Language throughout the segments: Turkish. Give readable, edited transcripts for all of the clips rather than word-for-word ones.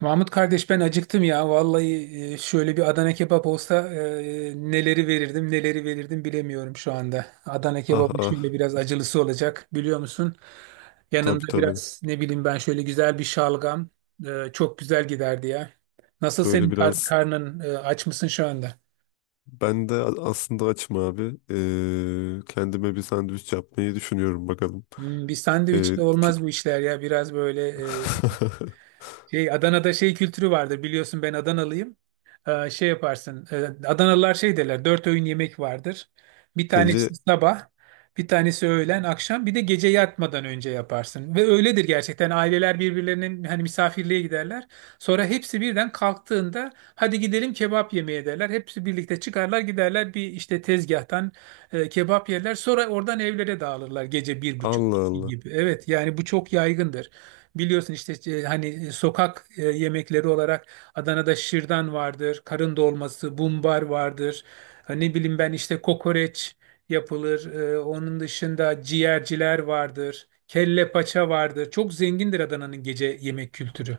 Mahmut kardeş ben acıktım ya. Vallahi şöyle bir Adana kebap olsa neleri verirdim neleri verirdim bilemiyorum şu anda. Adana Ah kebabı ah şöyle biraz acılısı olacak biliyor musun? tabii Yanında tabii biraz ne bileyim ben şöyle güzel bir şalgam çok güzel giderdi ya. Nasıl böyle senin kar- biraz karnın aç mısın şu anda? ben de aslında açım abi. Kendime bir sandviç yapmayı düşünüyorum bakalım. Bir Ee, sandviçle ki- olmaz bu işler ya. Biraz böyle e, Şey, Adana'da şey kültürü vardır biliyorsun, ben Adanalıyım. Şey yaparsın. Adanalılar şey derler. Dört öğün yemek vardır. Bir tanesi Gece. sabah, bir tanesi öğlen, akşam, bir de gece yatmadan önce yaparsın. Ve öyledir gerçekten. Aileler birbirlerinin hani misafirliğe giderler. Sonra hepsi birden kalktığında hadi gidelim kebap yemeye derler. Hepsi birlikte çıkarlar giderler bir işte tezgahtan kebap yerler. Sonra oradan evlere dağılırlar gece bir buçuk Allah iki Allah. gibi. Evet yani bu çok yaygındır. Biliyorsun işte hani sokak yemekleri olarak Adana'da şırdan vardır, karın dolması, bumbar vardır. Ha, ne bileyim ben işte kokoreç yapılır. Onun dışında ciğerciler vardır. Kelle paça vardır. Çok zengindir Adana'nın gece yemek kültürü.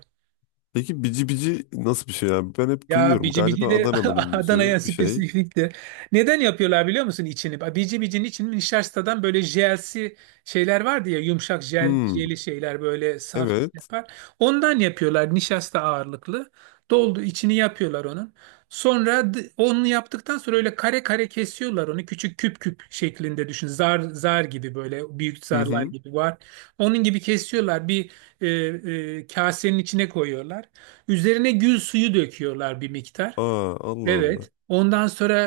Peki bici bici nasıl bir şey abi? Ben hep Ya duyuyorum. bici bici Galiba de Adana'nın ünlüsü Adana'ya bir şey. spesifik de. Neden yapıyorlar biliyor musun içini? Bici bicinin içini nişastadan böyle jelsi şeyler vardı ya, yumuşak jel, Hmm, jeli şeyler böyle saf evet. yapar. Ondan yapıyorlar nişasta ağırlıklı. Doldu içini yapıyorlar onun. Sonra onu yaptıktan sonra öyle kare kare kesiyorlar onu. Küçük küp küp şeklinde düşün. Zar zar gibi böyle büyük Hı zarlar hı. gibi var. Onun gibi kesiyorlar. Bir e, kasenin içine koyuyorlar. Üzerine gül suyu döküyorlar bir miktar. Aa Allah Allah. Evet. Ondan sonra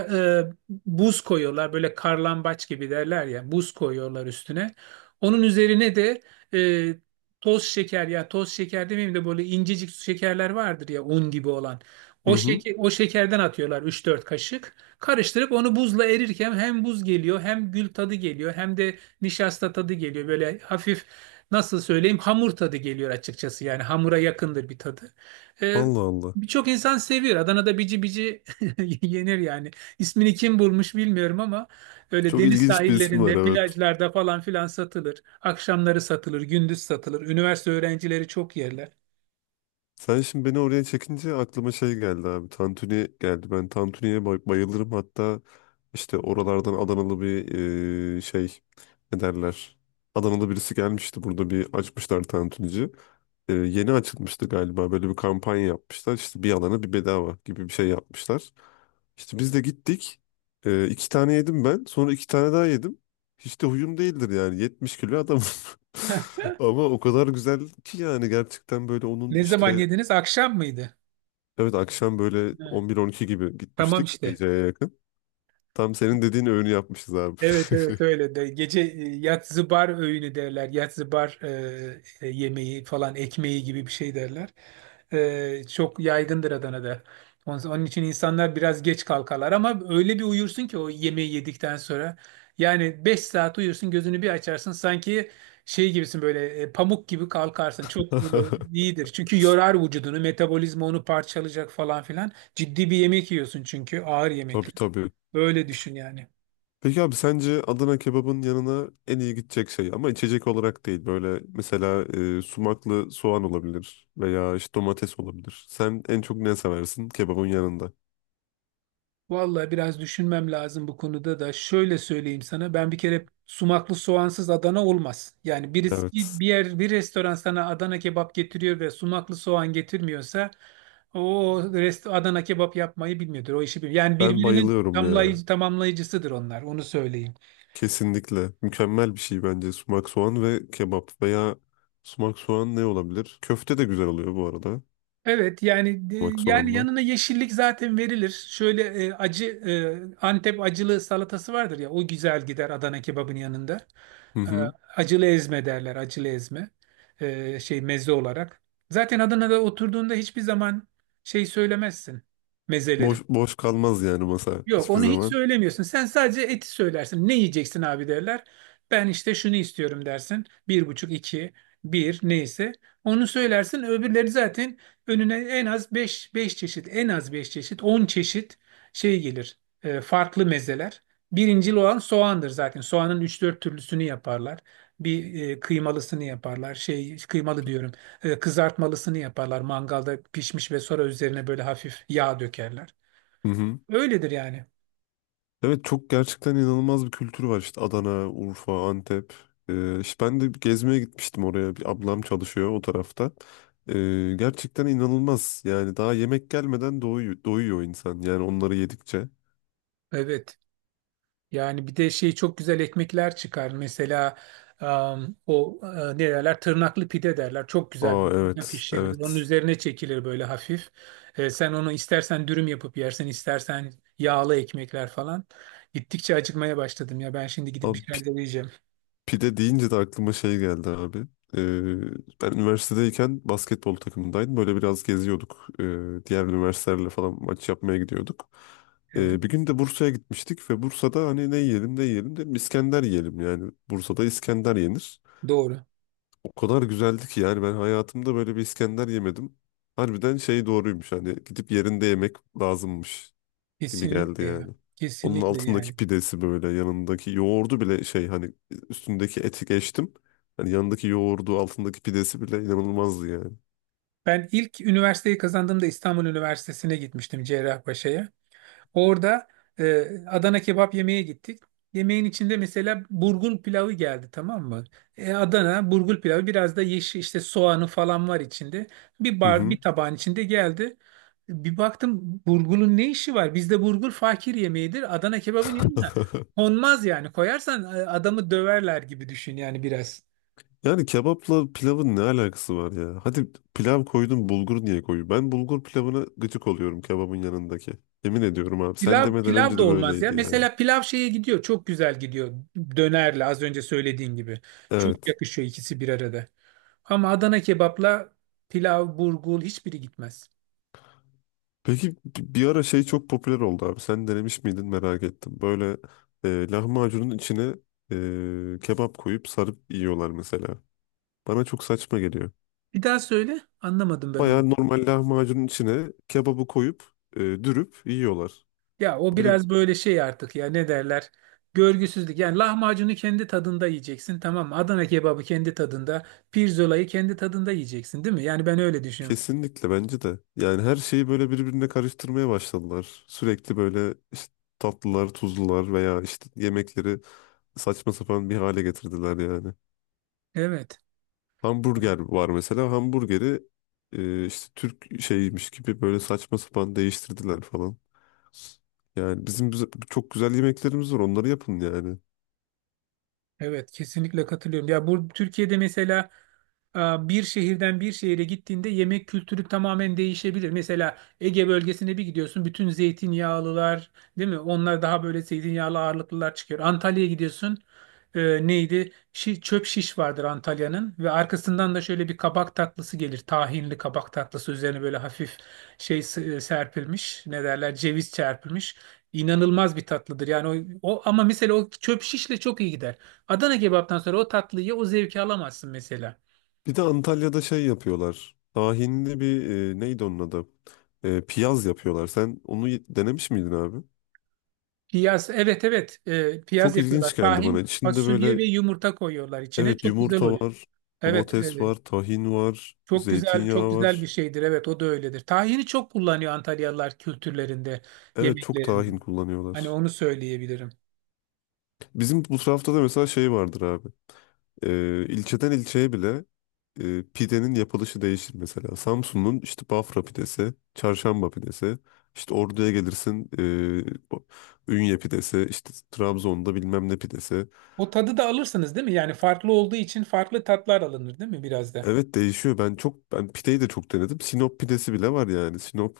e, buz koyuyorlar. Böyle karlambaç gibi derler ya. Buz koyuyorlar üstüne. Onun üzerine de e, toz şeker, ya toz şeker demeyeyim de böyle incecik şekerler vardır ya un gibi olan. Hı O hı. şeker, o şekerden atıyorlar üç dört kaşık. Karıştırıp onu buzla erirken hem buz geliyor hem gül tadı geliyor hem de nişasta tadı geliyor. Böyle hafif nasıl söyleyeyim, hamur tadı geliyor açıkçası. Yani hamura yakındır bir tadı. E, Allah Allah. Birçok insan seviyor. Adana'da bici bici yenir yani. İsmini kim bulmuş bilmiyorum ama öyle Çok deniz ilginç bir ismi var, sahillerinde, evet. plajlarda falan filan satılır. Akşamları satılır, gündüz satılır. Üniversite öğrencileri çok yerler. Sen şimdi beni oraya çekince aklıma şey geldi abi. Tantuni geldi. Ben Tantuni'ye bayılırım. Hatta işte oralardan Adanalı bir şey, ne derler. Adanalı birisi gelmişti, burada bir açmışlar tantunici. Yeni açılmıştı galiba, böyle bir kampanya yapmışlar. İşte bir alana bir bedava gibi bir şey yapmışlar. İşte biz de gittik. İki tane yedim ben. Sonra iki tane daha yedim. Hiç de huyum değildir yani. 70 kilo adamım. Ama o kadar güzel ki yani, gerçekten böyle onun Ne zaman işte. yediniz? Akşam mıydı? Evet, akşam böyle Evet. 11 12 gibi Tamam gitmiştik, işte. geceye yakın. Tam senin dediğin öğünü yapmışız abi. Evet, evet, öyle de gece yatzıbar öğünü derler, yatzıbar yemeği falan, ekmeği gibi bir şey derler. Çok yaygındır Adana'da. Onun, onun için insanlar biraz geç kalkarlar ama öyle bir uyursun ki o yemeği yedikten sonra. Yani 5 saat uyursun, gözünü bir açarsın sanki şey gibisin, böyle pamuk gibi kalkarsın. Çok iyidir çünkü yorar vücudunu, metabolizma onu parçalayacak falan filan. Ciddi bir yemek yiyorsun çünkü ağır Tabii yemekler. tabii. Öyle düşün yani. Peki abi, sence Adana kebabın yanına en iyi gidecek şey, ama içecek olarak değil, böyle mesela sumaklı soğan olabilir veya işte domates olabilir. Sen en çok ne seversin kebabın yanında? Vallahi biraz düşünmem lazım bu konuda da. Şöyle söyleyeyim sana. Ben bir kere sumaklı soğansız Adana olmaz. Yani birisi bir Evet. Yer, bir restoran sana Adana kebap getiriyor ve sumaklı soğan getirmiyorsa, o Adana kebap yapmayı bilmiyordur. O işi bilmiyor. Yani Ben birbirinin bayılıyorum ya. Tamamlayıcısıdır onlar. Onu söyleyeyim. Kesinlikle. Mükemmel bir şey bence sumak soğan ve kebap veya sumak soğan. Ne olabilir? Köfte de güzel oluyor bu arada. Evet yani Bak, soğanla. yanına yeşillik zaten verilir. Şöyle acı Antep acılı salatası vardır ya, o güzel gider Adana kebabın yanında. Hı E, hı. Acılı ezme derler, acılı ezme, şey, meze olarak. Zaten Adana'da oturduğunda hiçbir zaman şey söylemezsin, mezeleri. Boş boş kalmaz yani masa Yok, hiçbir onu hiç zaman. söylemiyorsun. Sen sadece eti söylersin. Ne yiyeceksin abi derler. Ben işte şunu istiyorum dersin. Bir buçuk, iki, bir neyse. Onu söylersin. Öbürleri zaten önüne en az beş çeşit, en az beş çeşit, 10 çeşit şey gelir. Farklı mezeler. Birincil olan soğandır zaten. Soğanın üç dört türlüsünü yaparlar. Bir kıymalısını yaparlar. Şey, kıymalı diyorum. Kızartmalısını yaparlar. Mangalda pişmiş ve sonra üzerine böyle hafif yağ dökerler. Hı hı. Öyledir yani. Evet, çok gerçekten inanılmaz bir kültür var işte Adana, Urfa, Antep. İşte ben de bir gezmeye gitmiştim oraya. Bir ablam çalışıyor o tarafta. Gerçekten inanılmaz. Yani daha yemek gelmeden doyuyor, doyuyor insan. Yani onları yedikçe. Evet. Yani bir de şey, çok güzel ekmekler çıkar. Mesela o, ne derler? Tırnaklı pide derler. Çok güzel Aa bir evet, pişirilir. Onun evet. üzerine çekilir böyle hafif. Sen onu istersen dürüm yapıp yersin, istersen yağlı ekmekler falan. Gittikçe acıkmaya başladım ya. Ben şimdi gidip bir Abi, şeyler de yiyeceğim. pide deyince de aklıma şey geldi abi. Ee, Ben üniversitedeyken basketbol takımındaydım. Böyle biraz geziyorduk. Diğer üniversitelerle falan maç yapmaya gidiyorduk. Evet. Bir gün de Bursa'ya gitmiştik ve Bursa'da hani ne yiyelim ne yiyelim dedim, İskender yiyelim yani. Bursa'da İskender yenir. Doğru. O kadar güzeldi ki yani, ben hayatımda böyle bir İskender yemedim. Harbiden şey doğruymuş, hani gidip yerinde yemek lazımmış gibi geldi Kesinlikle yani. ya. Onun Kesinlikle altındaki yani. pidesi, böyle yanındaki yoğurdu bile şey hani, üstündeki eti geçtim. Hani yanındaki yoğurdu, altındaki pidesi bile inanılmazdı yani. Ben ilk üniversiteyi kazandığımda İstanbul Üniversitesi'ne gitmiştim, Cerrahpaşa'ya. Orada Adana kebap yemeye gittik. Yemeğin içinde mesela burgul pilavı geldi, tamam mı? Adana burgul pilavı biraz da yeşil işte, soğanı falan var içinde. Bir Hı bar, hı. bir tabağın içinde geldi. Bir baktım burgulun ne işi var? Bizde burgul fakir yemeğidir. Adana kebabın yanına konmaz yani. Koyarsan adamı döverler gibi düşün yani biraz. Yani kebapla pilavın ne alakası var ya? Hadi pilav koydun, bulgur niye koyuyor? Ben bulgur pilavına gıcık oluyorum kebabın yanındaki. Yemin ediyorum abi, sen Pilav demeden pilav önce da de olmaz ya. böyleydi yani. Mesela pilav şeye gidiyor. Çok güzel gidiyor. Dönerle, az önce söylediğin gibi. Çok Evet. yakışıyor ikisi bir arada. Ama Adana kebapla pilav, burgul hiçbiri gitmez. Peki, bir ara şey çok popüler oldu abi. Sen denemiş miydin, merak ettim. Böyle lahmacunun içine kebap koyup sarıp yiyorlar mesela. Bana çok saçma geliyor. Bir daha söyle. Anlamadım ben Baya onu. normal lahmacunun içine kebabı koyup dürüp yiyorlar. Ya o Böyle biraz böyle şey artık ya, ne derler? Görgüsüzlük. Yani lahmacunu kendi tadında yiyeceksin, tamam mı? Adana kebabı kendi tadında, pirzolayı kendi tadında yiyeceksin, değil mi? Yani ben öyle düşünüyorum. kesinlikle bence de. Yani her şeyi böyle birbirine karıştırmaya başladılar. Sürekli böyle işte tatlılar, tuzlular veya işte yemekleri saçma sapan bir hale getirdiler yani. Evet. Hamburger var mesela. Hamburgeri işte Türk şeymiş gibi böyle saçma sapan değiştirdiler falan. Yani çok güzel yemeklerimiz var. Onları yapın yani. Evet, kesinlikle katılıyorum. Ya bu Türkiye'de mesela e, bir şehirden bir şehire gittiğinde yemek kültürü tamamen değişebilir. Mesela Ege bölgesine bir gidiyorsun, bütün zeytinyağlılar, değil mi? Onlar daha böyle zeytinyağlı ağırlıklılar çıkıyor. Antalya'ya gidiyorsun, neydi? Çöp şiş vardır Antalya'nın ve arkasından da şöyle bir kabak tatlısı gelir. Tahinli kabak tatlısı üzerine böyle hafif şey serpilmiş, ne derler? Ceviz çarpılmış. İnanılmaz bir tatlıdır. Yani o ama mesela o çöp şişle çok iyi gider. Adana kebaptan sonra o tatlıyı, o zevki alamazsın mesela. Bir de Antalya'da şey yapıyorlar. Tahinli bir neydi onun adı? E, piyaz yapıyorlar. Sen onu denemiş miydin abi? Piyaz, evet, evet, Çok piyaz yapıyorlar. ilginç geldi bana. Tahin, İçinde fasulye böyle, ve yumurta koyuyorlar içine. evet, Çok güzel yumurta oluyor. var, Evet, domates var, tahin var, çok güzel, çok zeytinyağı güzel bir var. şeydir. Evet, o da öyledir. Tahini çok kullanıyor Antalyalılar kültürlerinde, Evet, çok yemeklerinde. tahin Hani kullanıyorlar. onu söyleyebilirim. Bizim bu tarafta da mesela şey vardır abi. İlçeden ilçeye bile pidenin yapılışı değişir mesela. Samsun'un işte Bafra pidesi, Çarşamba pidesi, işte Ordu'ya gelirsin, Ünye pidesi, işte Trabzon'da bilmem ne pidesi. O tadı da alırsınız değil mi? Yani farklı olduğu için farklı tatlar alınır değil mi biraz da? Evet, değişiyor. Ben çok, ben pideyi de çok denedim. Sinop pidesi bile var yani. Sinop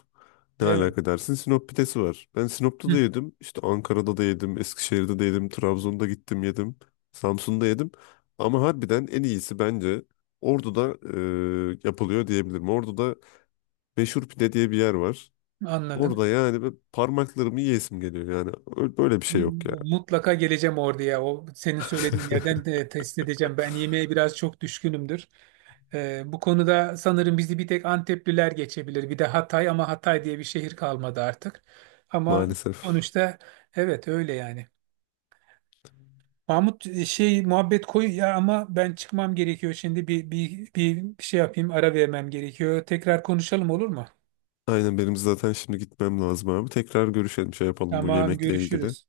ne Evet. alaka dersin? Sinop pidesi var. Ben Sinop'ta da Hı, yedim. İşte Ankara'da da yedim. Eskişehir'de de yedim. Trabzon'da gittim yedim. Samsun'da yedim. Ama harbiden en iyisi bence Ordu'da yapılıyor diyebilirim. Ordu'da meşhur pide diye bir yer var. anladım. Orada yani ben parmaklarımı yiyesim geliyor yani. Böyle bir şey yok ya. Mutlaka geleceğim orduya. O senin söylediğin yerden de test edeceğim. Ben yemeğe biraz çok düşkünümdür. Bu konuda sanırım bizi bir tek Antepliler geçebilir. Bir de Hatay, ama Hatay diye bir şehir kalmadı artık. Ama Maalesef. sonuçta, evet, öyle yani. Mahmut, şey muhabbet koy ya, ama ben çıkmam gerekiyor şimdi. Bir şey yapayım, ara vermem gerekiyor. Tekrar konuşalım, olur mu? Aynen, benim zaten şimdi gitmem lazım abi. Tekrar görüşelim, şey yapalım bu Tamam, yemekle ilgili. görüşürüz.